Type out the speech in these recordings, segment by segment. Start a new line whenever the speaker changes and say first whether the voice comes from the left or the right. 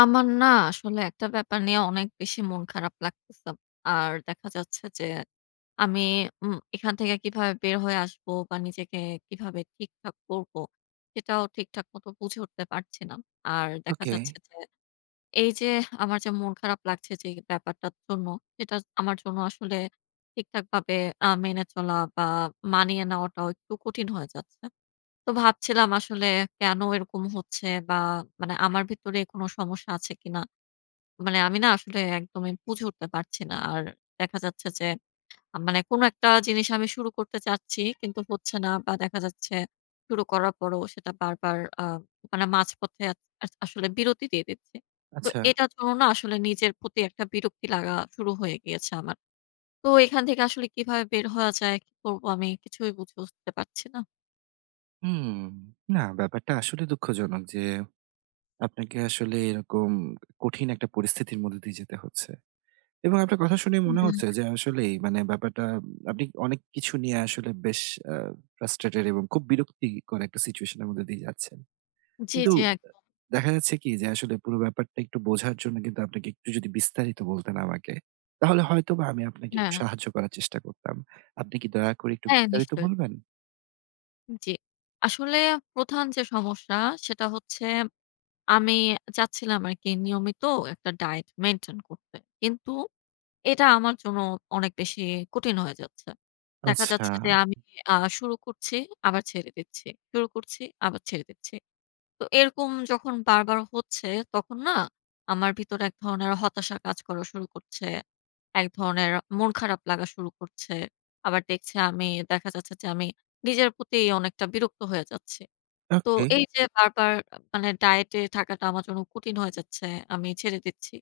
left: আমার না আসলে একটা ব্যাপার নিয়ে অনেক বেশি মন খারাপ লাগতেছে। আর দেখা যাচ্ছে যে আমি এখান থেকে কিভাবে বের হয়ে আসব বা নিজেকে কিভাবে ঠিকঠাক করব সেটাও ঠিকঠাক মতো বুঝে উঠতে পারছি না। আর দেখা
right: ওকে,
left: যাচ্ছে যে এই যে আমার যে মন খারাপ লাগছে যে ব্যাপারটার জন্য সেটা আমার জন্য আসলে ঠিকঠাক ভাবে মেনে চলা বা মানিয়ে নেওয়াটাও একটু কঠিন হয়ে যাচ্ছে। তো ভাবছিলাম আসলে কেন এরকম হচ্ছে বা মানে আমার ভিতরে কোনো সমস্যা আছে কিনা? মানে আমি না আসলে একদমই বুঝে উঠতে পারছি না। আর দেখা যাচ্ছে যে মানে কোনো একটা জিনিস আমি শুরু করতে চাচ্ছি কিন্তু হচ্ছে না বা দেখা যাচ্ছে শুরু করার পরেও সেটা বারবার মানে মাঝপথে আ আস আসলে বিরতি দিয়ে দিচ্ছে। তো
right: আচ্ছা।
left: এটার জন্য না আসলে নিজের প্রতি একটা বিরক্তি লাগা শুরু হয়ে গিয়েছে আমার। তো এখান থেকে আসলে কিভাবে বের হওয়া যায়, কি করবো আমি কিছুই বুঝে উঠতে পারছি না।
right: হুম, না, ব্যাপারটা আসলে দুঃখজনক যে আপনাকে আসলে এরকম কঠিন একটা পরিস্থিতির মধ্যে দিয়ে যেতে হচ্ছে। এবং আপনার কথা শুনে মনে
left: হুম।
right: হচ্ছে যে আসলেই মানে ব্যাপারটা আপনি অনেক কিছু নিয়ে আসলে বেশ আ ফ্রাস্ট্রেটেড এবং খুব বিরক্তিকর একটা সিচুয়েশন এর মধ্যে দিয়ে যাচ্ছেন।
left: জি,
right: কিন্তু
left: জি, একদম।
right: দেখা যাচ্ছে কি যে আসলে পুরো ব্যাপারটা একটু বোঝার জন্য কিন্তু আপনাকে একটু যদি বিস্তারিত বলতেন আমাকে, তাহলে হয়তোবা আমি আপনাকে একটু
left: হ্যাঁ,
right: সাহায্য করার চেষ্টা করতাম। আপনি কি দয়া করে একটু
left: হ্যাঁ,
right: বিস্তারিত
left: নিশ্চয়ই।
right: বলবেন?
left: জি। আসলে প্রধান যে সমস্যা সেটা হচ্ছে আমি চাচ্ছিলাম আরকি নিয়মিত একটা ডায়েট মেইনটেইন করতে। কিন্তু এটা আমার জন্য অনেক বেশি কঠিন হয়ে যাচ্ছে। দেখা
right: আচ্ছা,
left: যাচ্ছে যে আমি আ শুরু করছি, আবার ছেড়ে দিচ্ছি। শুরু করছি, আবার ছেড়ে দিচ্ছি। তো এরকম যখন বারবার হচ্ছে তখন না আমার ভিতরে এক ধরনের হতাশা কাজ করা শুরু করছে। এক ধরনের মন খারাপ লাগা শুরু করছে। আবার দেখছে আমি দেখা যাচ্ছে যে আমি নিজের প্রতি অনেকটা বিরক্ত হয়ে যাচ্ছি। তো
right: ওকে।
left: এই যে বারবার মানে ডায়েটে থাকাটা আমার জন্য কঠিন হয়ে যাচ্ছে, আমি ছেড়ে দিচ্ছি।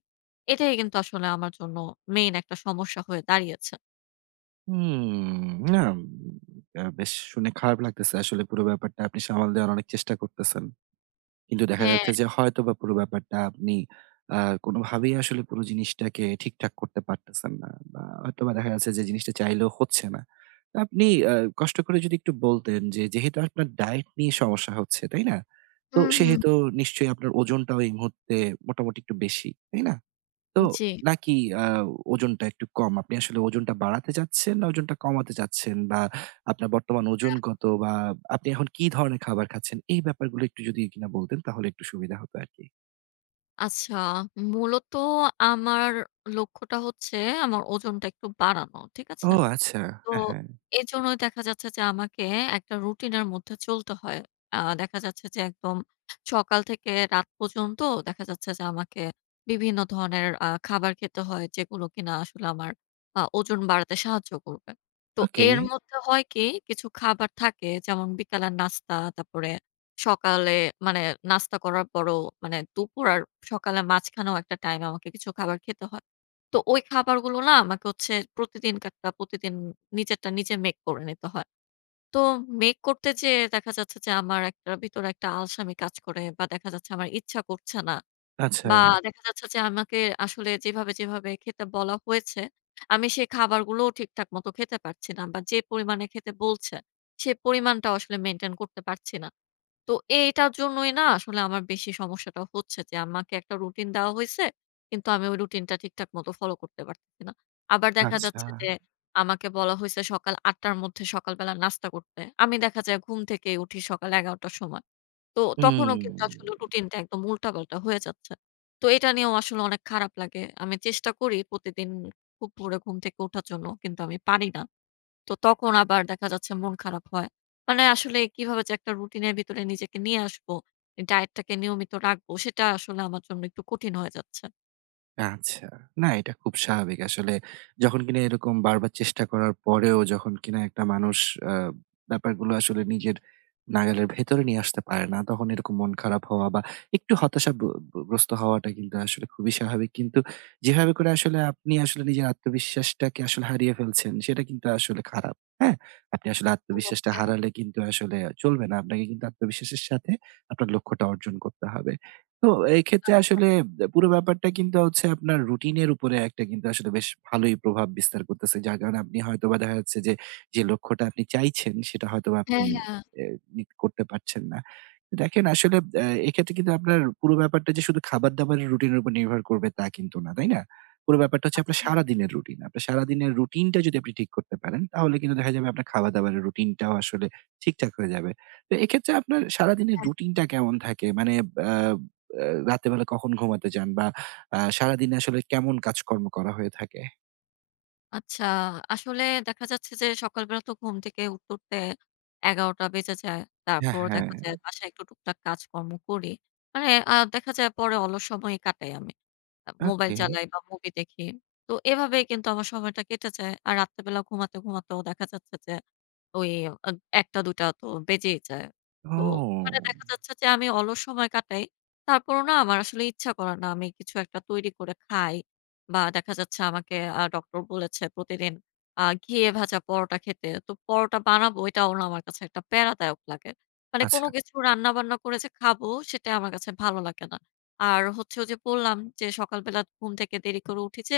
left: এটাই কিন্তু আসলে আমার জন্য মেইন একটা সমস্যা হয়ে দাঁড়িয়েছে।
right: হুম, না, বেশ শুনে খারাপ লাগতেছে। আসলে পুরো ব্যাপারটা আপনি সামাল দেওয়ার অনেক চেষ্টা করতেছেন। কিন্তু দেখা
left: হ্যাঁ,
right: যাচ্ছে যে হয়তোবা পুরো ব্যাপারটা আপনি আ কোনোভাবেই আসলে পুরো জিনিসটাকে ঠিকঠাক করতে পারতেছেন না। বা হয়তোবা দেখা যাচ্ছে যে
left: জি।
right: জিনিসটা চাইলেও হচ্ছে না। তো আপনি আ কষ্ট করে যদি একটু বলতেন যে যেহেতু আপনার ডায়েট নিয়ে সমস্যা হচ্ছে, তাই না? তো
left: হুম, হুম।
right: সেহেতু নিশ্চয়ই আপনার ওজনটাও এই মুহূর্তে মোটামুটি একটু বেশি, তাই না? তো
left: জি।
right: নাকি আ ওজনটা একটু কম? আপনি আসলে ওজনটা বাড়াতে চাচ্ছেন না ওজনটা কমাতে চাচ্ছেন? বা আপনার বর্তমান ওজন কত? বা আপনি এখন কি ধরনের খাবার খাচ্ছেন? এই ব্যাপারগুলো একটু যদি কিনা বলতেন তাহলে একটু সুবিধা হতো আরকি।
left: আচ্ছা, মূলত আমার লক্ষ্যটা হচ্ছে আমার ওজনটা একটু বাড়ানো। ঠিক
right: ও
left: আছে?
right: আচ্ছা।
left: তো
right: হ্যাঁ, হ্যাঁ।
left: এজন্যই দেখা যাচ্ছে যে আমাকে একটা রুটিনের মধ্যে চলতে হয়। দেখা যাচ্ছে যে একদম সকাল থেকে রাত পর্যন্ত দেখা যাচ্ছে যে আমাকে বিভিন্ন ধরনের খাবার খেতে হয় যেগুলো কিনা আসলে আমার ওজন বাড়াতে সাহায্য করবে। তো
right: ওকে।
left: এর মধ্যে হয় কি কিছু খাবার থাকে যেমন বিকালের নাস্তা, তারপরে সকালে মানে নাস্তা করার পরও মানে দুপুর আর সকালের মাঝখানেও একটা টাইম আমাকে কিছু খাবার খেতে হয়। তো ওই খাবারগুলো না আমাকে হচ্ছে প্রতিদিনকারটা প্রতিদিন নিজেরটা নিজে মেক করে নিতে হয়। তো মেক করতে যেয়ে দেখা যাচ্ছে যে আমার একটা ভিতরে একটা আলসামি কাজ করে বা দেখা যাচ্ছে আমার ইচ্ছা করছে না।
right: আচ্ছা,
left: বা দেখা যাচ্ছে যে আমাকে আসলে যেভাবে, যেভাবে খেতে বলা হয়েছে, আমি সেই খাবারগুলোও ঠিকঠাক মতো খেতে পারছি না বা যে পরিমাণে খেতে বলছে, সে পরিমাণটাও আসলে মেইনটেইন করতে পারছি না। তো এইটার জন্যই না আসলে আমার বেশি সমস্যাটা হচ্ছে যে আমাকে একটা রুটিন দেওয়া হইছে। কিন্তু আমি ওই রুটিনটা ঠিকঠাক মতো ফলো করতে পারতেছি না। আবার দেখা
right: আচ্ছা।
left: যাচ্ছে যে আমাকে বলা হইছে সকাল ৮ঃ০০ র মধ্যে সকালবেলা নাস্তা করতে। আমি দেখা যায় ঘুম থেকে উঠি সকাল ১১ঃ০০ টার সময়। তো তখনও কিন্তু আসলে
right: হুম।
left: রুটিনটা একদম উল্টাপাল্টা হয়ে যাচ্ছে। তো এটা নিয়েও আসলে অনেক খারাপ লাগে। আমি চেষ্টা করি প্রতিদিন খুব ভোরে ঘুম থেকে ওঠার জন্য কিন্তু আমি পারি না। তো তখন আবার দেখা যাচ্ছে মন খারাপ হয়। মানে আসলে কিভাবে যে একটা রুটিনের ভিতরে নিজেকে নিয়ে আসবো, ডায়েটটাকে নিয়মিত রাখবো সেটা আসলে আমার জন্য একটু কঠিন হয়ে যাচ্ছে।
right: আচ্ছা। না, এটা খুব স্বাভাবিক। আসলে যখন কিনা এরকম বারবার চেষ্টা করার পরেও যখন কিনা একটা মানুষ ব্যাপারগুলো আসলে নিজের নাগালের ভেতরে নিয়ে আসতে পারে না। তখন এরকম মন খারাপ হওয়া বা একটু হতাশা ব ব গ্রস্ত হওয়াটা কিন্তু আসলে খুবই স্বাভাবিক। কিন্তু যেভাবে করে আসলে আপনি আসলে নিজের আত্মবিশ্বাসটাকে আসলে হারিয়ে ফেলছেন, সেটা কিন্তু আসলে খারাপ। হ্যাঁ? আপনি আসলে আত্মবিশ্বাসটা
left: ওকে,
right: হারালে কিন্তু আসলে চলবে না। আপনাকে কিন্তু আত্মবিশ্বাসের সাথে আপনার লক্ষ্যটা অর্জন করতে হবে। তো এক্ষেত্রে
left: আচ্ছা।
right: আসলে পুরো ব্যাপারটা কিন্তু হচ্ছে আপনার রুটিনের উপরে একটা কিন্তু আসলে বেশ ভালোই প্রভাব বিস্তার করতেছে। যার কারণে আপনি হয়তোবা দেখা যাচ্ছে যে যে লক্ষ্যটা আপনি চাইছেন সেটা হয়তোবা আপনি
left: হ্যাঁ, হ্যাঁ,
right: এ নি করতে পারছেন না। দেখেন আসলে এক্ষেত্রে কিন্তু আপনার পুরো ব্যাপারটা যে শুধু খাবার-দাবারের রুটিনের উপর নির্ভর করবে তা কিন্তু না, তাই না? পুরো ব্যাপারটা হচ্ছে আপনার
left: আচ্ছা।
right: সারাদিনের রুটিন। আপনার সারাদিনের রুটিনটা যদি আপনি ঠিক করতে পারেন তাহলে কিন্তু দেখা যাবে আপনার খাওয়া-দাওয়ারের
left: হুম,
right: রুটিনটাও আসলে ঠিকঠাক হয়ে যাবে। তো এক্ষেত্রে আপনার সারাদিনের
left: হ্যাঁ।
right: রুটিনটা কেমন থাকে? মানে আ আ রাতের বেলা কখন ঘুমাতে যান বা সারাদিনে আসলে কেমন কাজকর্ম করা হয়ে থাকে?
left: আচ্ছা, আসলে দেখা যাচ্ছে যে সকালবেলা তো ঘুম থেকে উঠতে, উঠতে ১১টা বেজে যায়।
right: হ্যাঁ,
left: তারপর
right: হ্যাঁ।
left: দেখা যায় বাসায় একটু টুকটাক কাজকর্ম করি। মানে দেখা যায় পরে অলস সময় কাটাই আমি। Mobile
right: okay.
left: চালাই বা মুভি দেখি। তো এভাবেই কিন্তু আমার সময়টা কেটে যায়। আর রাত্রে বেলা ঘুমাতে, ঘুমাতেও দেখা যাচ্ছে যে ওই আ ১টা-২টা তো বেজেই যায়। তো মানে
right: ও!
left: দেখা যাচ্ছে যে আমি অলস সময় কাটাই। তারপরও না আমার আসলে ইচ্ছা করে না আমি কিছু একটা তৈরি করে খাই। বা দেখা যাচ্ছে আমাকে ডক্টর বলেছে প্রতিদিন ঘিয়ে ভাজা পরোটা খেতে। তো পরোটা বানাবো এটাও না আমার কাছে একটা প্যারাদায়ক লাগে। মানে
right: আচ্ছা।
left: কোনো কিছু রান্না-বান্না করে যে খাবো সেটা আমার কাছে ভালো লাগে না। আর হচ্ছে ওই যে বললাম যে সকালবেলা ঘুম থেকে দেরি করে উঠি যে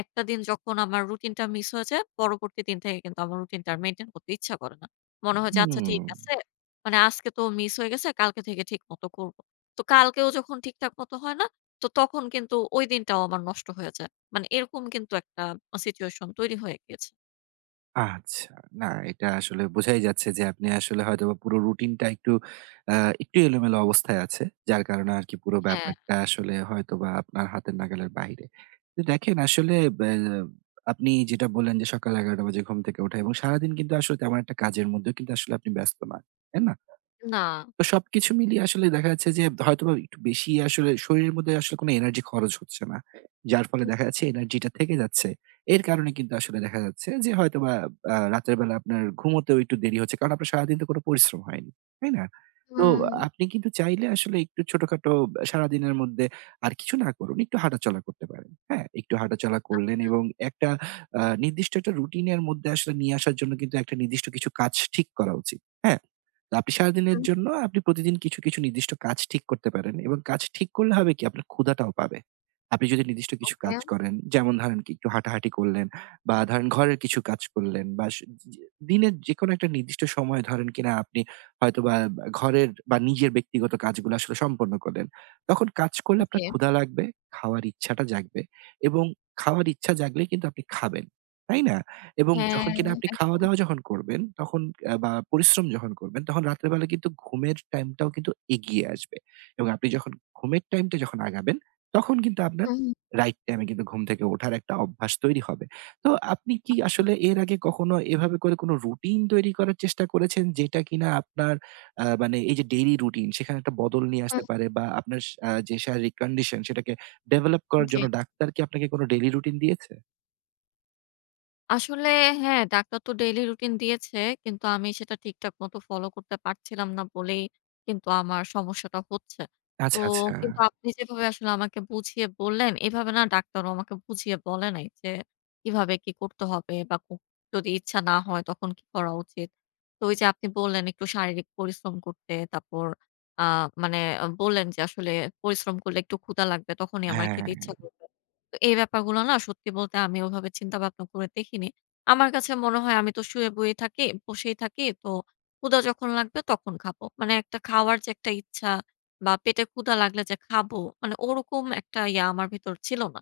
left: একটা দিন যখন আমার রুটিনটা মিস হয়ে যায়, পরবর্তী দিন থেকে কিন্তু আমার রুটিনটা আর মেইনটেইন করতে ইচ্ছা করে না। মনে হয় যে, "আচ্ছা, ঠিক
right: হুম,
left: আছে। মানে আজকে তো মিস হয়ে গেছে, কালকে থেকে ঠিকমতো করব।" তো কালকেও যখন ঠিকঠাক মতো হয় না, তো তখন কিন্তু ওই দিনটাও আমার নষ্ট হয়ে যায়। মানে এরকম কিন্তু একটা সিচুয়েশন তৈরি হয়ে গিয়েছে।
right: আচ্ছা। না, এটা আসলে বোঝাই যাচ্ছে যে আপনি আসলে হয়তোবা পুরো রুটিনটা আ একটু এলোমেলো অবস্থায় আছে। যার কারণে আরকি পুরো
left: হ্যাঁ।
right: ব্যাপারটা আসলে হয়তোবা আপনার হাতের নাগালের বাইরে। তো দেখেন আসলে ব্যা আপনি যেটা বললেন যে সকাল ১১:০০ বাজে ঘুম থেকে ওঠা এবং সারাদিন কিন্তু আসলে তেমন একটা কাজের মধ্যেও কিন্তু আসলে আপনি ব্যস্ত না। তাই না?
left: না।
right: তো সবকিছু মিলিয়ে আসলে দেখা যাচ্ছে যে হয়তোবা একটু বেশি আসলে শরীরের মধ্যে আসলে কোনো এনার্জি খরচ হচ্ছে না। যার ফলে দেখা যাচ্ছে এনার্জিটা থেকে যাচ্ছে। এর কারণে কিন্তু আসলে দেখা যাচ্ছে যে হয়তোবা রাতের বেলা আপনার ঘুমোতেও একটু দেরি হচ্ছে। কারণ আপনার সারাদিন তো কোনো পরিশ্রম হয়নি। তাই না? তো
left: হুম,
right: আপনি কিন্তু চাইলে আসলে একটু ছোটখাটো সারাদিনের মধ্যে আর কিছু না করুন, একটু হাঁটাচলা করতে পারেন। হ্যাঁ? একটু হাঁটাচলা করলেন এবং একটা নির্দিষ্ট একটা রুটিন এর মধ্যে আসলে নিয়ে আসার জন্য কিন্তু একটা নির্দিষ্ট কিছু কাজ ঠিক করা উচিত। হ্যাঁ? আপনি সারাদিনের
left: হুম,
right: জন্য আপনি প্রতিদিন কিছু, কিছু নির্দিষ্ট কাজ ঠিক করতে পারেন এবং কাজ ঠিক করলে হবে কি আপনার ক্ষুধাটাও পাবে। আপনি যদি নির্দিষ্ট কিছু
left: ওকে।
right: কাজ করেন, যেমন ধরেন কি একটু হাঁটাহাঁটি করলেন বা ধরেন ঘরের কিছু কাজ করলেন বা স জি দিনের যেকোনো একটা নির্দিষ্ট সময় ধরেন কিনা আপনি হয়তোবা বা ঘরের বা নিজের ব্যক্তিগত কাজগুলো আসলে সম্পন্ন করলেন। তখন কাজ করলে আপনার
left: জি।
right: ক্ষুধা লাগবে, খাওয়ার ইচ্ছাটা জাগবে এবং খাওয়ার ইচ্ছা জাগলে কিন্তু আপনি খাবেন। তাই না? এবং
left: হ্যাঁ,
right: যখন কিনা আপনি
left: একদম।
right: খাওয়া-দাওয়া যখন করবেন, তখন বা পরিশ্রম যখন করবেন, তখন রাতের বেলা কিন্তু ঘুমের টাইমটাও কিন্তু এগিয়ে আসবে। এবং আপনি যখন ঘুমের টাইমটা যখন আগাবেন, তখন কিন্তু আপনার
left: হুম,
right: রাইট টাইমে কিন্তু ঘুম থেকে ওঠার একটা অভ্যাস তৈরি হবে। তো আপনি কি
left: আচ্ছা।
right: আসলে এর আগে কখনো এভাবে করে কোনো রুটিন তৈরি করার চেষ্টা করেছেন, যেটা কিনা আপনার মানে এই যে ডেইলি রুটিন, সেখানে একটা বদল নিয়ে আসতে
left: হুম,
right: পারে বা আপনার স আ যে শারীরিক কন্ডিশন, সেটাকে ডেভেলপ করার
left: জি।
right: জন্য ডাক্তার কি আপনাকে কোনো ডেইলি রুটিন দিয়েছে?
left: আসলে হ্যাঁ, ডাক্তার তো ডেইলি রুটিন দিয়েছে। কিন্তু আমি সেটা ঠিকঠাক মতো ফলো করতে পারছিলাম না বলেই কিন্তু আমার সমস্যাটা হচ্ছে। তো
right: আচ্ছা, আচ্ছা।
left: কিন্তু আপনি যেভাবে আসলে আমাকে বুঝিয়ে বললেন, এভাবে না ডাক্তারও আমাকে বুঝিয়ে বলে নাই যে কিভাবে কি করতে হবে বা যদি ইচ্ছা না হয় তখন কি করা উচিত। তো ওই যে আপনি বললেন একটু শারীরিক পরিশ্রম করতে, তারপর আ মানে বললেন যে আসলে পরিশ্রম করলে একটু ক্ষুধা লাগবে তখনই আমার
right: হ্যাঁ।
left: খেতে ইচ্ছা করবে। তো এই ব্যাপারগুলো না সত্যি বলতে আমি ওভাবে চিন্তা ভাবনা করে দেখিনি। আমার কাছে মনে হয় আমি তো শুয়ে বয়ে থাকি বসেই থাকি। তো ক্ষুধা যখন লাগবে তখন খাবো। মানে একটা খাওয়ার যে একটা ইচ্ছা বা পেটে ক্ষুধা লাগলে যে খাবো, মানে ওরকম একটা ইয়া আমার ভেতর ছিল না।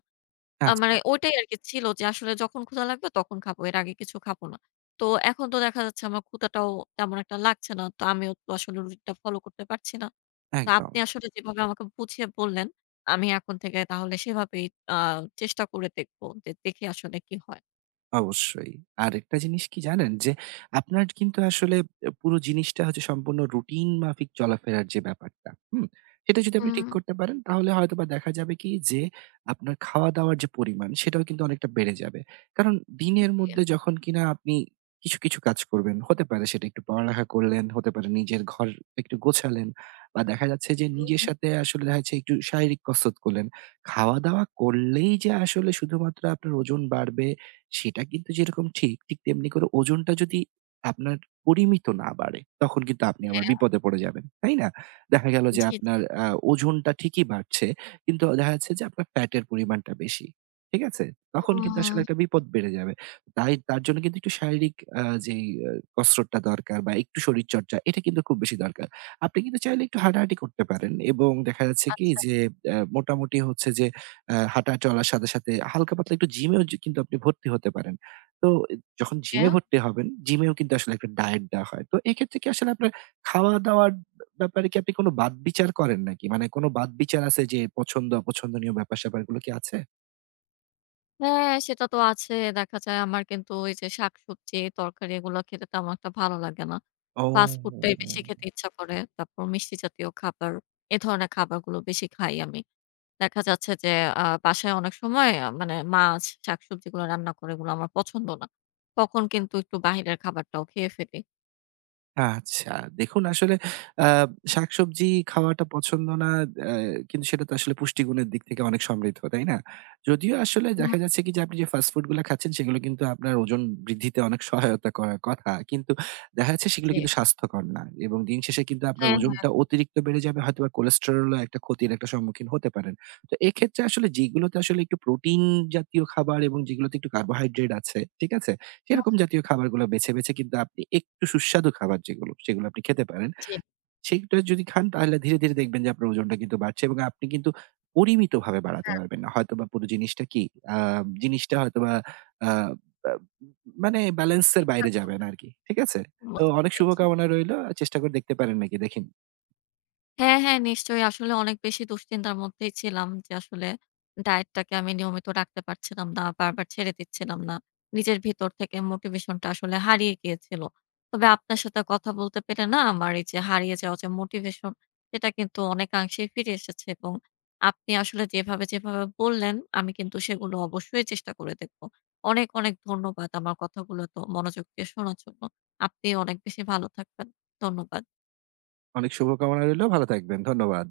left: মানে
right: আচ্ছা,
left: ওইটাই আরকি ছিল যে আসলে যখন ক্ষুধা লাগবে তখন খাবো। এর আগে কিছু খাবো না। তো এখন তো দেখা যাচ্ছে আমার ক্ষুধাটাও তেমন একটা লাগছে না। তো আমিও তো আসলে রুটিনটা ফলো করতে পারছি না। তো
right: একদম।
left: আপনি আসলে যেভাবে আমাকে বুঝিয়ে বললেন, আমি এখন থেকে তাহলে সেভাবেই আ চেষ্টা করে দেখব। যে দেখি আসলে কি হয়।
right: অবশ্যই। আরেকটা জিনিস কি জানেন? যে আপনার কিন্তু আসলে পুরো জিনিসটা হচ্ছে সম্পূর্ণ রুটিন মাফিক চলাফেরার যে ব্যাপারটা, হুম? সেটা যদি আপনি ঠিক
left: হুম,
right: করতে পারেন তাহলে হয়তোবা দেখা যাবে কি যে আপনার খাওয়া-দাওয়ার যে পরিমাণ সেটাও কিন্তু অনেকটা বেড়ে যাবে। কারণ দিনের
left: এহ
right: মধ্যে যখন কিনা আপনি কিছু, কিছু কাজ করবেন, হতে পারে সেটা একটু পড়ালেখা করলেন, হতে পারে নিজের ঘর একটু গোছালেন বা দেখা যাচ্ছে যে
left: হুম,
right: নিজের
left: হুম।
right: সাথে আসলে দেখা যাচ্ছে একটু শারীরিক কসরত করলেন। খাওয়া-দাওয়া করলেই যে আসলে শুধুমাত্র আপনার ওজন বাড়বে সেটা কিন্তু যেরকম ঠিক, ঠিক তেমনি করে ওজনটা যদি আপনার পরিমিত না বাড়ে, তখন কিন্তু আপনি আবার বিপদে পড়ে যাবেন। তাই না? দেখা গেল যে
left: জি, জি।
right: আপনার ওজনটা ঠিকই বাড়ছে, কিন্তু দেখা যাচ্ছে যে আপনার ফ্যাটের পরিমাণটা বেশি। ঠিক আছে? তখন কিন্তু আসলে
left: হুম।
right: একটা বিপদ বেড়ে যাবে। তাই তার জন্য কিন্তু একটু শারীরিক আ যেই আ কসরতটা দরকার বা একটু শরীরচর্চা এটা কিন্তু খুব বেশি দরকার। আপনি কিন্তু চাইলে একটু হাঁটাহাঁটি করতে পারেন এবং দেখা যাচ্ছে কি
left: আচ্ছা,
right: যে মোটামুটি হচ্ছে যে হাঁটা চলার সাথে, সাথে হালকা পাতলা একটু জিমেও যে কিন্তু আপনি ভর্তি হতে পারেন। তো এ যখন
left: ওকে।
right: জিমে ভর্তি হবেন, জিমেও কিন্তু আসলে একটা ডায়েট দেওয়া হয়। তো এক্ষেত্রে কি আসলে আপনার খাওয়া-দাওয়ার ব্যাপারে কি আপনি কোনো বাদ-বিচার করেন নাকি? মানে কোনো বাদ-বিচার আছে যে পছন্দ, অপছন্দনীয় ব্যাপার-স্যাপারগুলো কি আছে?
left: হ্যাঁ, সেটা তো আছে। দেখা যায় আমার কিন্তু ওই যে শাকসবজি, তরকারি এগুলো খেতে তেমন একটা ভালো লাগে না।
right: ও!
left: ফাস্ট ফুডটাই বেশি খেতে ইচ্ছা করে। তারপর মিষ্টি জাতীয় খাবার, এ ধরনের খাবারগুলো বেশি খাই আমি। দেখা যাচ্ছে যে বাসায় অনেক সময় মানে মাছ, শাকসবজিগুলো রান্না করে এগুলো আমার পছন্দ না। তখন কিন্তু একটু বাহিরের খাবারটাও খেয়ে ফেলি।
right: আচ্ছা। দেখুন আসলে আ শাকসবজি খাওয়াটা পছন্দ না, আ কিন্তু সেটা তো আসলে পুষ্টিগুণের দিক থেকে অনেক সমৃদ্ধ, তাই না? যদিও আসলে
left: হুম।
right: দেখা যাচ্ছে কি যে আপনি যে ফাস্ট ফুড গুলা খাচ্ছেন সেগুলো কিন্তু আপনার ওজন বৃদ্ধিতে অনেক সহায়তা করার কথা। কিন্তু দেখা যাচ্ছে সেগুলো
left: জি।
right: কিন্তু স্বাস্থ্যকর না। এবং দিন শেষে কিন্তু আপনার
left: হ্যাঁ,
right: ওজনটা অতিরিক্ত বেড়ে যাবে হয়তোবা কোলেস্টেরল একটা ক্ষতির একটা সম্মুখীন হতে পারেন। তো এক্ষেত্রে আসলে যেগুলোতে আসলে একটু প্রোটিন জাতীয় খাবার এবং যেগুলোতে একটু কার্বোহাইড্রেট আছে, ঠিক আছে?
left: হ্যাঁ।
right: সেরকম জাতীয় খাবারগুলো বেছে, বেছে কিন্তু আপনি একটু সুস্বাদু খাবার যেগুলো, সেগুলো আপনি খেতে পারেন।
left: জি,
right: সেগুলো যদি খান তাহলে ধীরে, ধীরে দেখবেন যে আপনার ওজনটা কিন্তু বাড়ছে এবং আপনি কিন্তু পরিমিতভাবে বাড়াতে
left: হ্যাঁ।
right: পারবেন না। হয়তোবা পুরো জিনিসটা কি, আ জিনিসটা হয়তোবা আ বা মানে ব্যালেন্স এর বাইরে
left: ঠিকঠাক
right: যাবে না
left: বলছেন।
right: আরকি। ঠিক আছে? তো
left: বুঝতে
right: অনেক
left: পেরেছি।
right: শুভকামনা রইলো। চেষ্টা করে দেখতে পারেন নাকি দেখেন।
left: হ্যাঁ, হ্যাঁ, নিশ্চয়ই। আসলে অনেক বেশি দুশ্চিন্তার মধ্যেই ছিলাম যে আসলে ডায়েটটাকে আমি নিয়মিত রাখতে পারছিলাম না। বারবার ছেড়ে দিচ্ছিলাম না। নিজের ভিতর থেকে মোটিভেশনটা আসলে হারিয়ে গিয়েছিল। তবে আপনার সাথে কথা বলতে পেরে না আমার এই যে হারিয়ে যাওয়া যে মোটিভেশন সেটা কিন্তু অনেকাংশেই ফিরে এসেছে এবং আপনি আসলে যেভাবে, যেভাবে বললেন আমি কিন্তু সেগুলো অবশ্যই চেষ্টা করে দেখব। অনেক, অনেক ধন্যবাদ আমার কথাগুলো এত মনোযোগ দিয়ে শোনার জন্য। আপনি অনেক বেশি ভালো থাকবেন। ধন্যবাদ।
right: অনেক শুভকামনা রইলো। ভালো থাকবেন। ধন্যবাদ।